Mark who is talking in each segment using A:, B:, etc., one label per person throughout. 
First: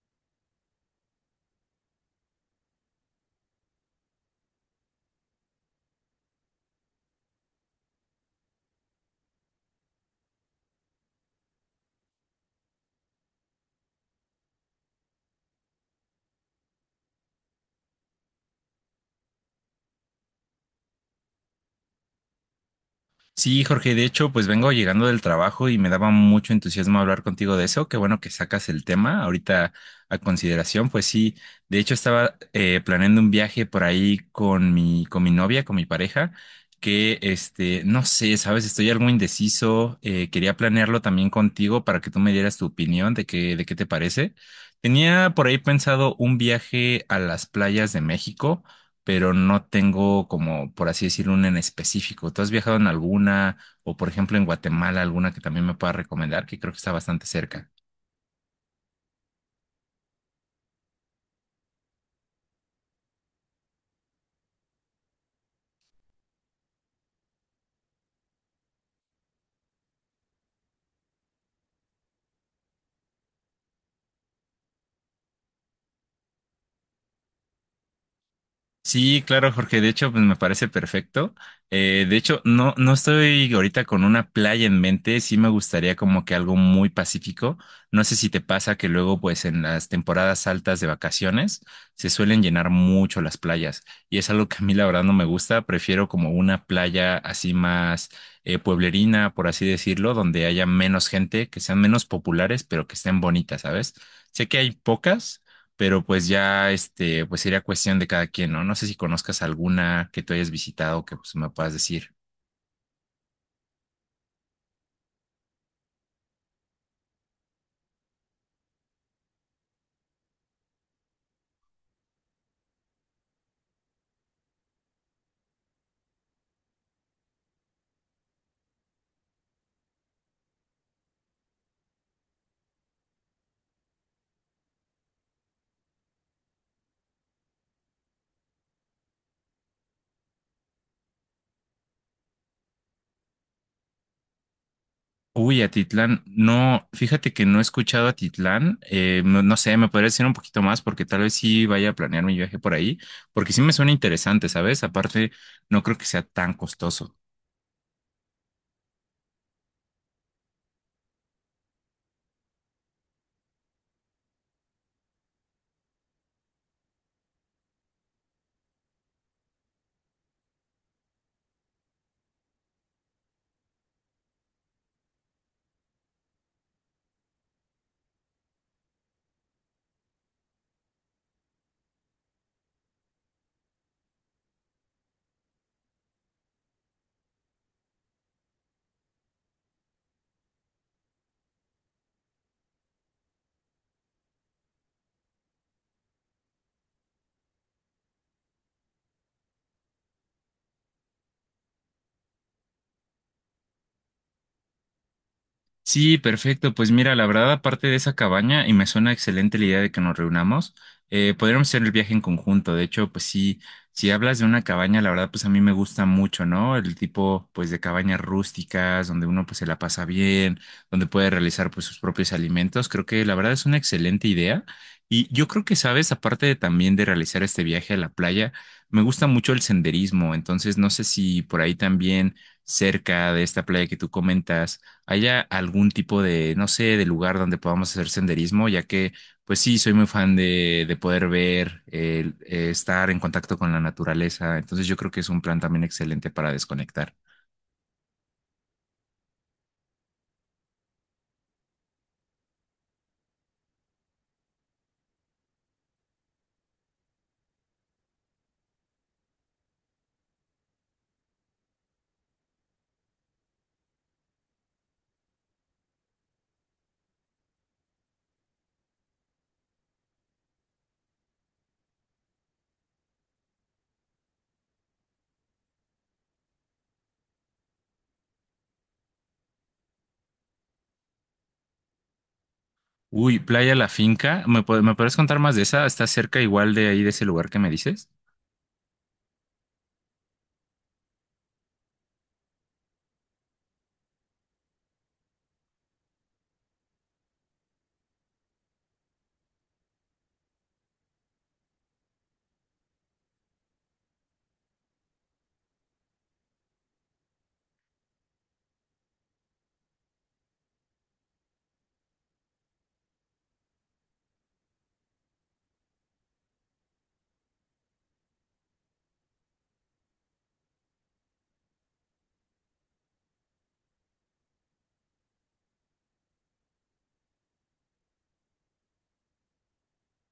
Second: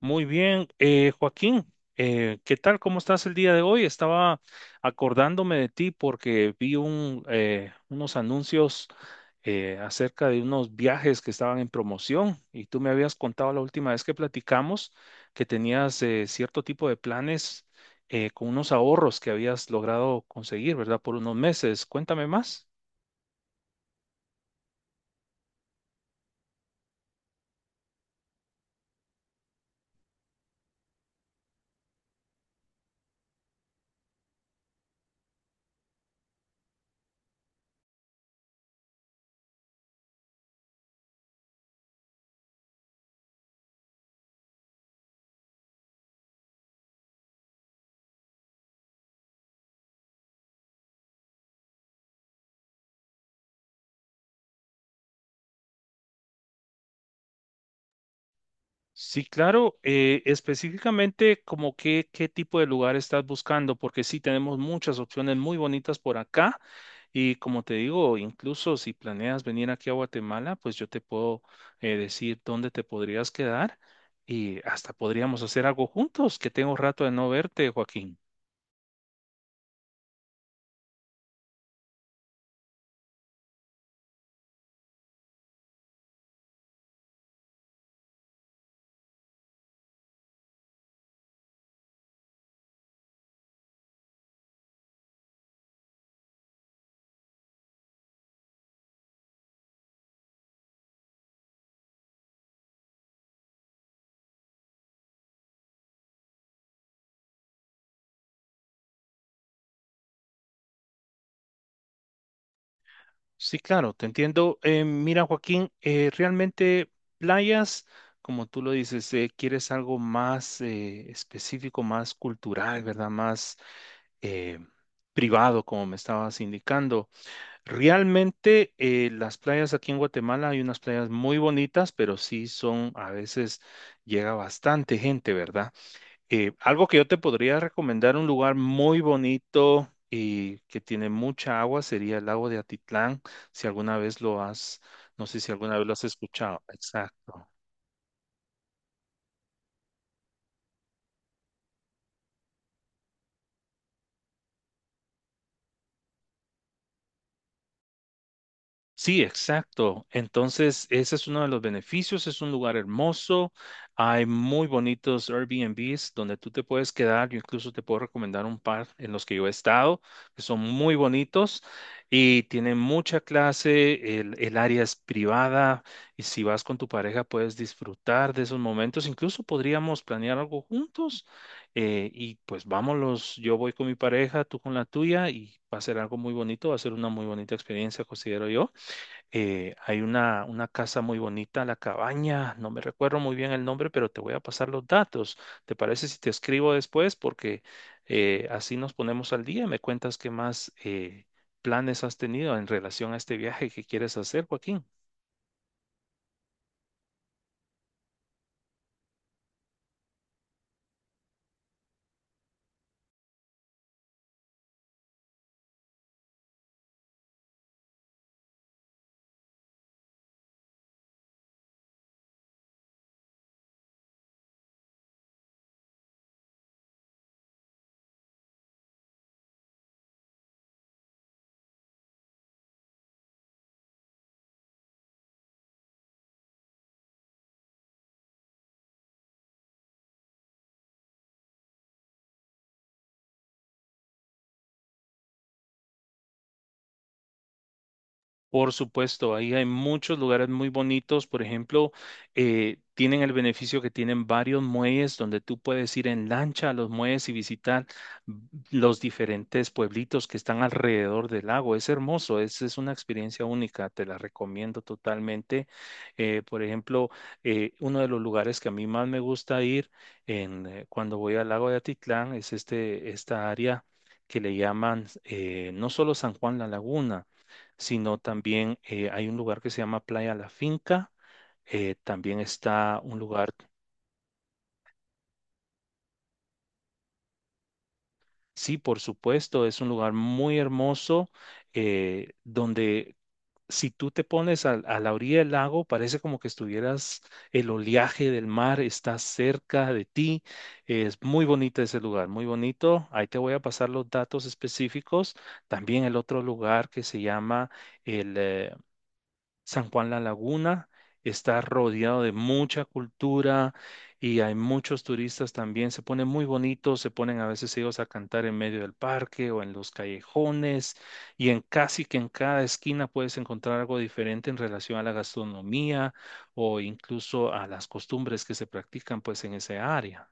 A: Muy bien, Joaquín, ¿qué tal? ¿Cómo estás el día de hoy? Estaba acordándome de ti porque vi unos anuncios acerca de unos viajes que estaban en promoción y tú me habías contado la última vez que platicamos que tenías cierto tipo de planes con unos ahorros que habías logrado conseguir, ¿verdad? Por unos meses. Cuéntame más.
B: Sí, Jorge, de hecho, pues vengo llegando del trabajo y me daba mucho entusiasmo hablar contigo de eso. Qué bueno que sacas el tema ahorita a consideración. Pues sí, de hecho estaba planeando un viaje por ahí con mi novia, con mi pareja, que este, no sé, sabes, estoy algo indeciso. Quería planearlo también contigo para que tú me dieras tu opinión de qué te parece. Tenía por ahí pensado un viaje a las playas de México pero no tengo como, por así decirlo, una en específico. ¿Tú has viajado en alguna o, por ejemplo, en Guatemala, alguna que también me pueda recomendar, que creo que está bastante cerca?
A: Sí, claro. Específicamente, ¿qué tipo de lugar estás buscando? Porque sí tenemos muchas opciones muy bonitas por acá. Y como te digo, incluso si planeas venir aquí a Guatemala, pues yo te puedo decir dónde te podrías quedar y hasta podríamos hacer algo juntos, que tengo rato de no verte, Joaquín.
B: Sí, claro, Jorge. De hecho, pues me parece perfecto. De hecho, no, no estoy ahorita con una playa en mente. Sí me gustaría como que algo muy pacífico. No sé si te pasa que luego, pues en las temporadas altas de vacaciones, se suelen llenar mucho las playas. Y es algo que a mí la verdad no me gusta. Prefiero como una playa así más pueblerina, por así decirlo, donde haya menos gente, que sean menos populares, pero que estén bonitas, ¿sabes? Sé que hay pocas pero pues ya este, pues sería cuestión de cada quien, ¿no? No sé si conozcas alguna que tú hayas visitado que pues, me puedas decir.
A: Sí, claro, te entiendo. Mira, Joaquín, realmente playas, como tú lo dices, quieres algo más específico, más cultural, ¿verdad? Más eh, privado, como me estabas indicando. Realmente las playas aquí en Guatemala hay unas playas muy bonitas, pero sí son, a veces llega bastante gente, ¿verdad? Algo que yo te podría recomendar, un lugar muy bonito y que tiene mucha agua, sería el lago de Atitlán, si alguna vez lo has, no sé si
B: Uy,
A: alguna vez lo has
B: Atitlán,
A: escuchado.
B: no, fíjate que
A: Exacto.
B: no he escuchado Atitlán, no, no sé, me podrías decir un poquito más porque tal vez sí vaya a planear mi viaje por ahí, porque sí me suena interesante, ¿sabes? Aparte, no creo que sea tan costoso.
A: Sí, exacto. Entonces, ese es uno de los beneficios. Es un lugar hermoso. Hay muy bonitos Airbnbs donde tú te puedes quedar. Yo incluso te puedo recomendar un par en los que yo he estado, que son muy bonitos y tienen mucha clase. El área es privada y si vas con tu pareja puedes disfrutar de esos momentos. Incluso podríamos planear algo juntos y pues vámonos. Yo voy con mi pareja, tú con la tuya y va a ser algo muy bonito. Va a ser una muy bonita experiencia, considero yo. Hay una casa muy bonita, La Cabaña, no me recuerdo muy bien el nombre, pero te voy a pasar los datos. ¿Te parece si te escribo después? Porque así nos ponemos al día. Me cuentas qué más planes has tenido en relación a este viaje que quieres hacer, Joaquín.
B: Sí, perfecto. Pues mira, la verdad, aparte de esa cabaña, y me suena excelente la idea de que nos reunamos, podríamos hacer el viaje en conjunto. De hecho, pues sí, si hablas de una cabaña, la verdad, pues a mí me gusta mucho, ¿no? El tipo, pues, de cabañas rústicas, donde uno, pues, se la pasa bien, donde puede realizar, pues, sus propios alimentos. Creo que la verdad es una excelente idea. Y yo creo que, sabes, aparte de también de realizar este viaje a la playa, me gusta mucho el senderismo. Entonces, no sé si por ahí también, cerca de esta playa que tú comentas, haya algún tipo de, no sé, de lugar donde podamos hacer senderismo, ya que, pues sí, soy muy fan de poder ver, estar en contacto con la naturaleza. Entonces yo creo que es un plan también excelente para desconectar.
A: Por supuesto, ahí hay muchos lugares muy bonitos. Por ejemplo, tienen el beneficio que tienen varios muelles donde tú puedes ir en lancha a los muelles y visitar los diferentes pueblitos que están alrededor del lago. Es hermoso, es una experiencia única, te la recomiendo totalmente. Por ejemplo, uno de los lugares que a mí más me gusta ir cuando voy al lago de Atitlán es esta área que le llaman, no solo San Juan la Laguna, sino también, hay un lugar que se llama Playa La Finca. También está un
B: Uy,
A: lugar,
B: Playa La Finca, ¿ me puedes contar más de esa? ¿Está cerca igual de ahí, de ese lugar que me dices?
A: sí, por supuesto, es un lugar muy hermoso donde si tú te pones la orilla del lago, parece como que estuvieras, el oleaje del mar está cerca de ti. Es muy bonito ese lugar, muy bonito. Ahí te voy a pasar los datos específicos. También el otro lugar que se llama el San Juan La Laguna está rodeado de mucha cultura y hay muchos turistas también. Se ponen muy bonitos, se ponen a veces ellos a cantar en medio del parque o en los callejones y en casi que en cada esquina puedes encontrar algo diferente en relación a la gastronomía o incluso a las costumbres que se practican pues en esa área.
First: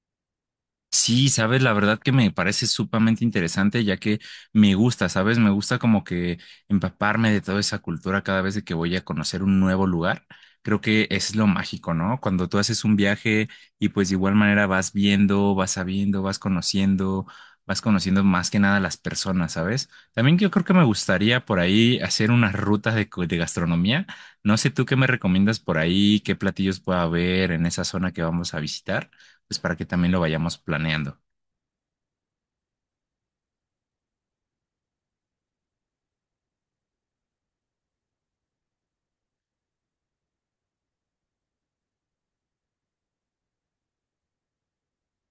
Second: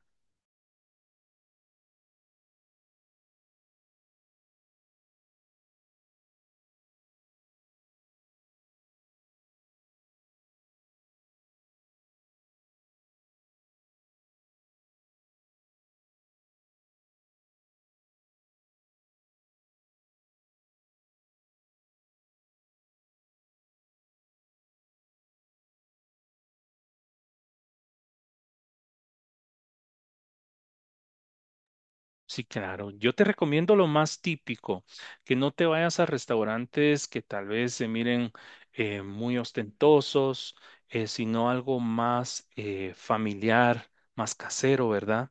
B: Sí, sabes, la verdad que me parece sumamente interesante, ya que me gusta, sabes, me gusta como que empaparme de toda esa cultura cada vez de que voy a conocer un nuevo lugar. Creo que es lo mágico, ¿no? Cuando tú haces un viaje y pues de igual manera vas viendo, vas sabiendo, vas conociendo más que nada las personas, ¿sabes? También yo creo que me gustaría por ahí hacer unas rutas de, de gastronomía. No sé tú qué me recomiendas por ahí, qué platillos pueda haber en esa zona que vamos a visitar pues para que también lo vayamos planeando.
A: Sí, claro. Yo te recomiendo lo más típico, que no te vayas a restaurantes que tal vez se miren muy ostentosos, sino algo más familiar, más casero, ¿verdad?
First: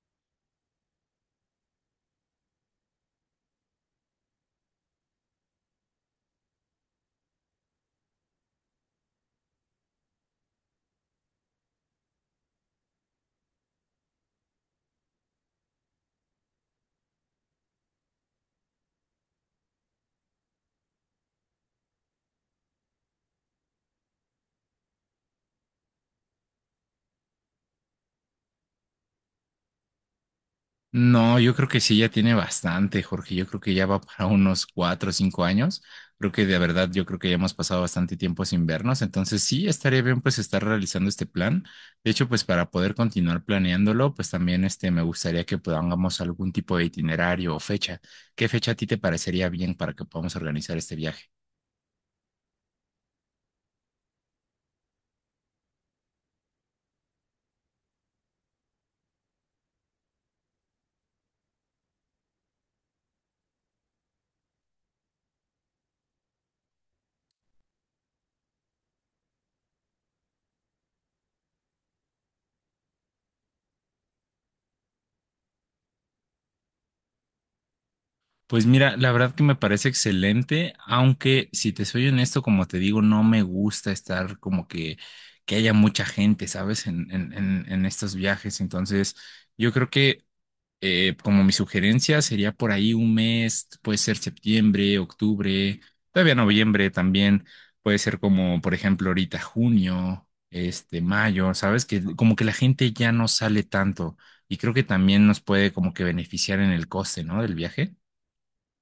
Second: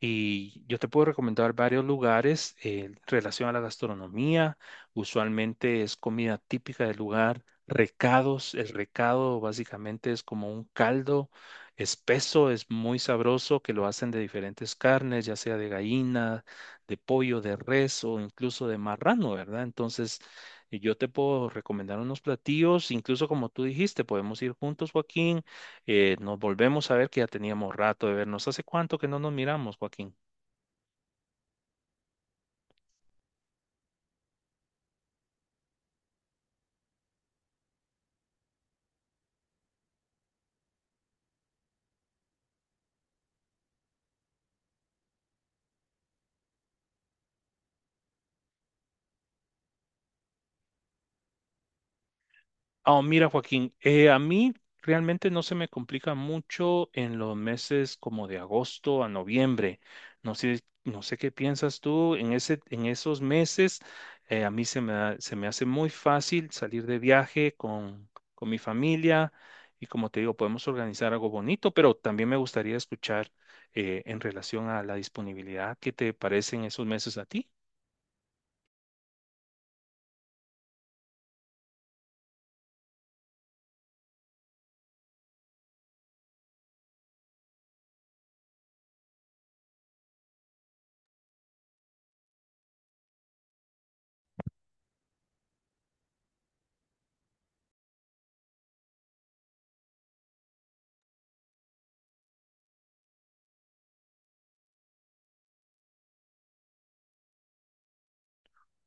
A: Y yo te puedo recomendar varios lugares en relación a la gastronomía. Usualmente es comida típica del lugar, recados. El recado básicamente es como un caldo espeso, es muy sabroso, que lo hacen de diferentes carnes, ya sea de gallina, de pollo, de res o incluso de marrano, ¿verdad? Entonces, y yo te puedo recomendar unos platillos, incluso como tú dijiste, podemos ir juntos, Joaquín. Nos volvemos a ver, que ya teníamos rato de vernos. ¿Hace cuánto que no nos miramos, Joaquín?
B: No, yo creo que sí, ya tiene bastante, Jorge. Yo creo que ya va para unos 4 o 5 años. Creo que de verdad, yo creo que ya hemos pasado bastante tiempo sin vernos. Entonces sí, estaría bien pues estar realizando este plan. De hecho, pues para poder continuar planeándolo, pues también este, me gustaría que podamos algún tipo de itinerario o fecha. ¿Qué fecha a ti te parecería bien para que podamos organizar este viaje?
A: Oh, mira, Joaquín, a mí realmente no se me complica mucho en los meses como de agosto a noviembre. No sé, no sé qué piensas tú en en esos meses. A mí se me, se me hace muy fácil salir de viaje con mi familia y como te digo, podemos organizar algo bonito, pero también me gustaría escuchar en relación a la disponibilidad, ¿qué te parecen esos meses a ti?
B: Pues mira, la verdad que me parece excelente, aunque si te soy honesto, como te digo, no me gusta estar como que haya mucha gente, ¿sabes? En, en estos viajes. Entonces, yo creo que como mi sugerencia sería por ahí un mes, puede ser septiembre, octubre, todavía noviembre también, puede ser como, por ejemplo, ahorita junio, este, mayo, ¿sabes? Que como que la gente ya no sale tanto y creo que también nos puede como que beneficiar en el coste, ¿no? Del viaje.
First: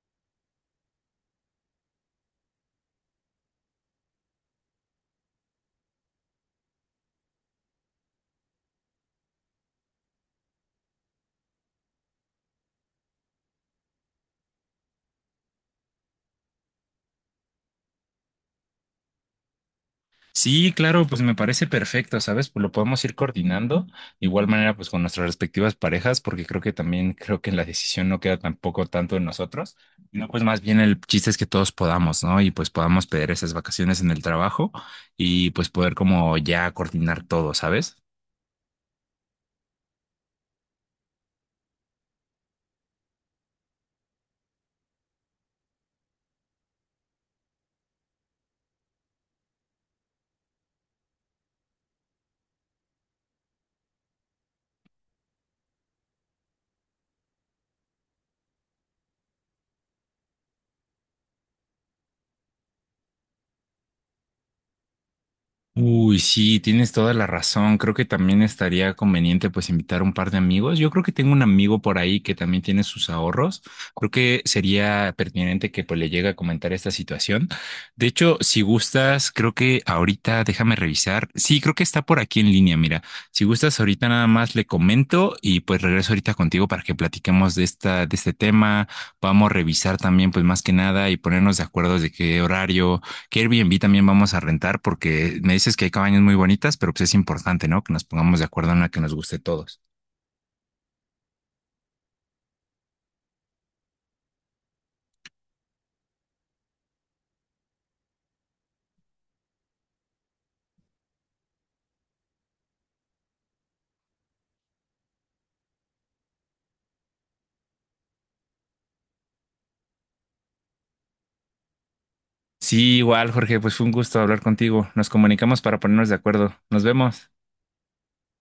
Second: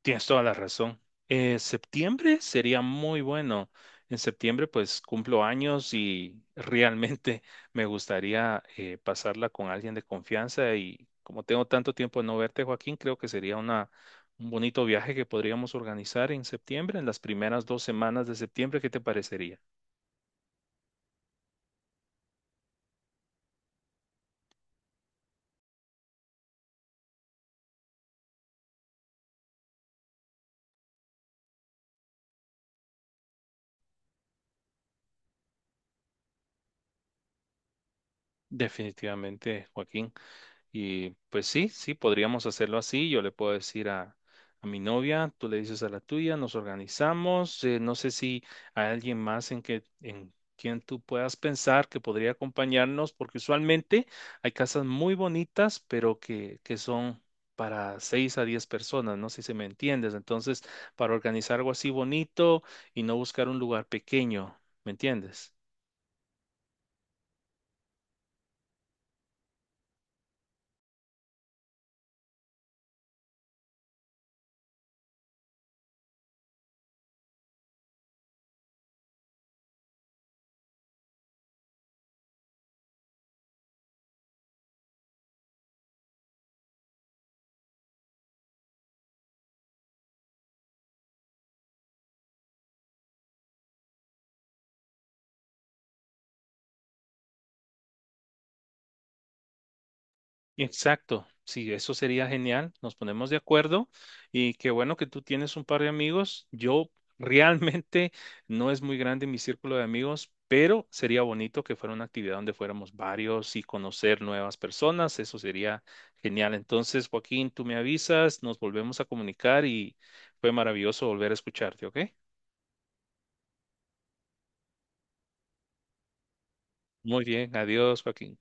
A: Tienes toda la razón. Septiembre sería muy bueno. En septiembre pues cumplo años y realmente me gustaría pasarla con alguien de confianza y como tengo tanto tiempo de no verte, Joaquín, creo que sería un bonito viaje que podríamos organizar en septiembre, en las primeras 2 semanas de septiembre. ¿Qué te parecería?
B: Sí, claro, pues me parece perfecto, ¿sabes? Pues lo podemos ir coordinando, de igual manera, pues con nuestras respectivas parejas, porque creo que también creo que la decisión no queda tampoco tanto en nosotros, no, pues más bien el chiste es que todos podamos, ¿no? Y pues podamos pedir esas vacaciones en el trabajo y pues poder como ya coordinar todo, ¿sabes?
A: Definitivamente, Joaquín. Y pues sí, sí, podríamos hacerlo así. Yo le puedo decir a mi novia, tú le dices a la tuya, nos organizamos. No sé si hay alguien más en quien tú puedas pensar que podría acompañarnos, porque usualmente hay casas muy bonitas, pero que son para 6 a 10 personas, no sé si me entiendes. Entonces, para organizar algo así bonito y no buscar un lugar pequeño, ¿me entiendes?
B: Uy, sí, tienes toda la razón. Creo que también estaría conveniente pues invitar un par de amigos. Yo creo que tengo un amigo por ahí que también tiene sus ahorros. Creo que sería pertinente que pues le llegue a comentar esta situación. De hecho, si gustas, creo que ahorita déjame revisar. Sí, creo que está por aquí en línea. Mira, si gustas ahorita nada más le comento y pues regreso ahorita contigo para que platiquemos de de este tema. Vamos a revisar también pues más que nada y ponernos de acuerdo de qué horario. ¿Qué Airbnb también vamos a rentar? Porque me dices que hay cabañas muy bonitas, pero pues es importante, ¿no? Que nos pongamos de acuerdo en una que nos guste a todos.
A: Exacto, sí, eso sería genial. Nos ponemos de acuerdo y qué bueno que tú tienes un par de amigos. Yo realmente no es muy grande mi círculo de amigos, pero sería bonito que fuera una actividad donde fuéramos varios y conocer nuevas personas. Eso sería genial. Entonces, Joaquín, tú me avisas, nos volvemos a comunicar y fue maravilloso volver a escucharte, ¿ok?
B: Sí, igual, Jorge, pues fue un gusto hablar contigo. Nos comunicamos para ponernos de acuerdo. Nos
A: Muy
B: vemos.
A: bien, adiós, Joaquín.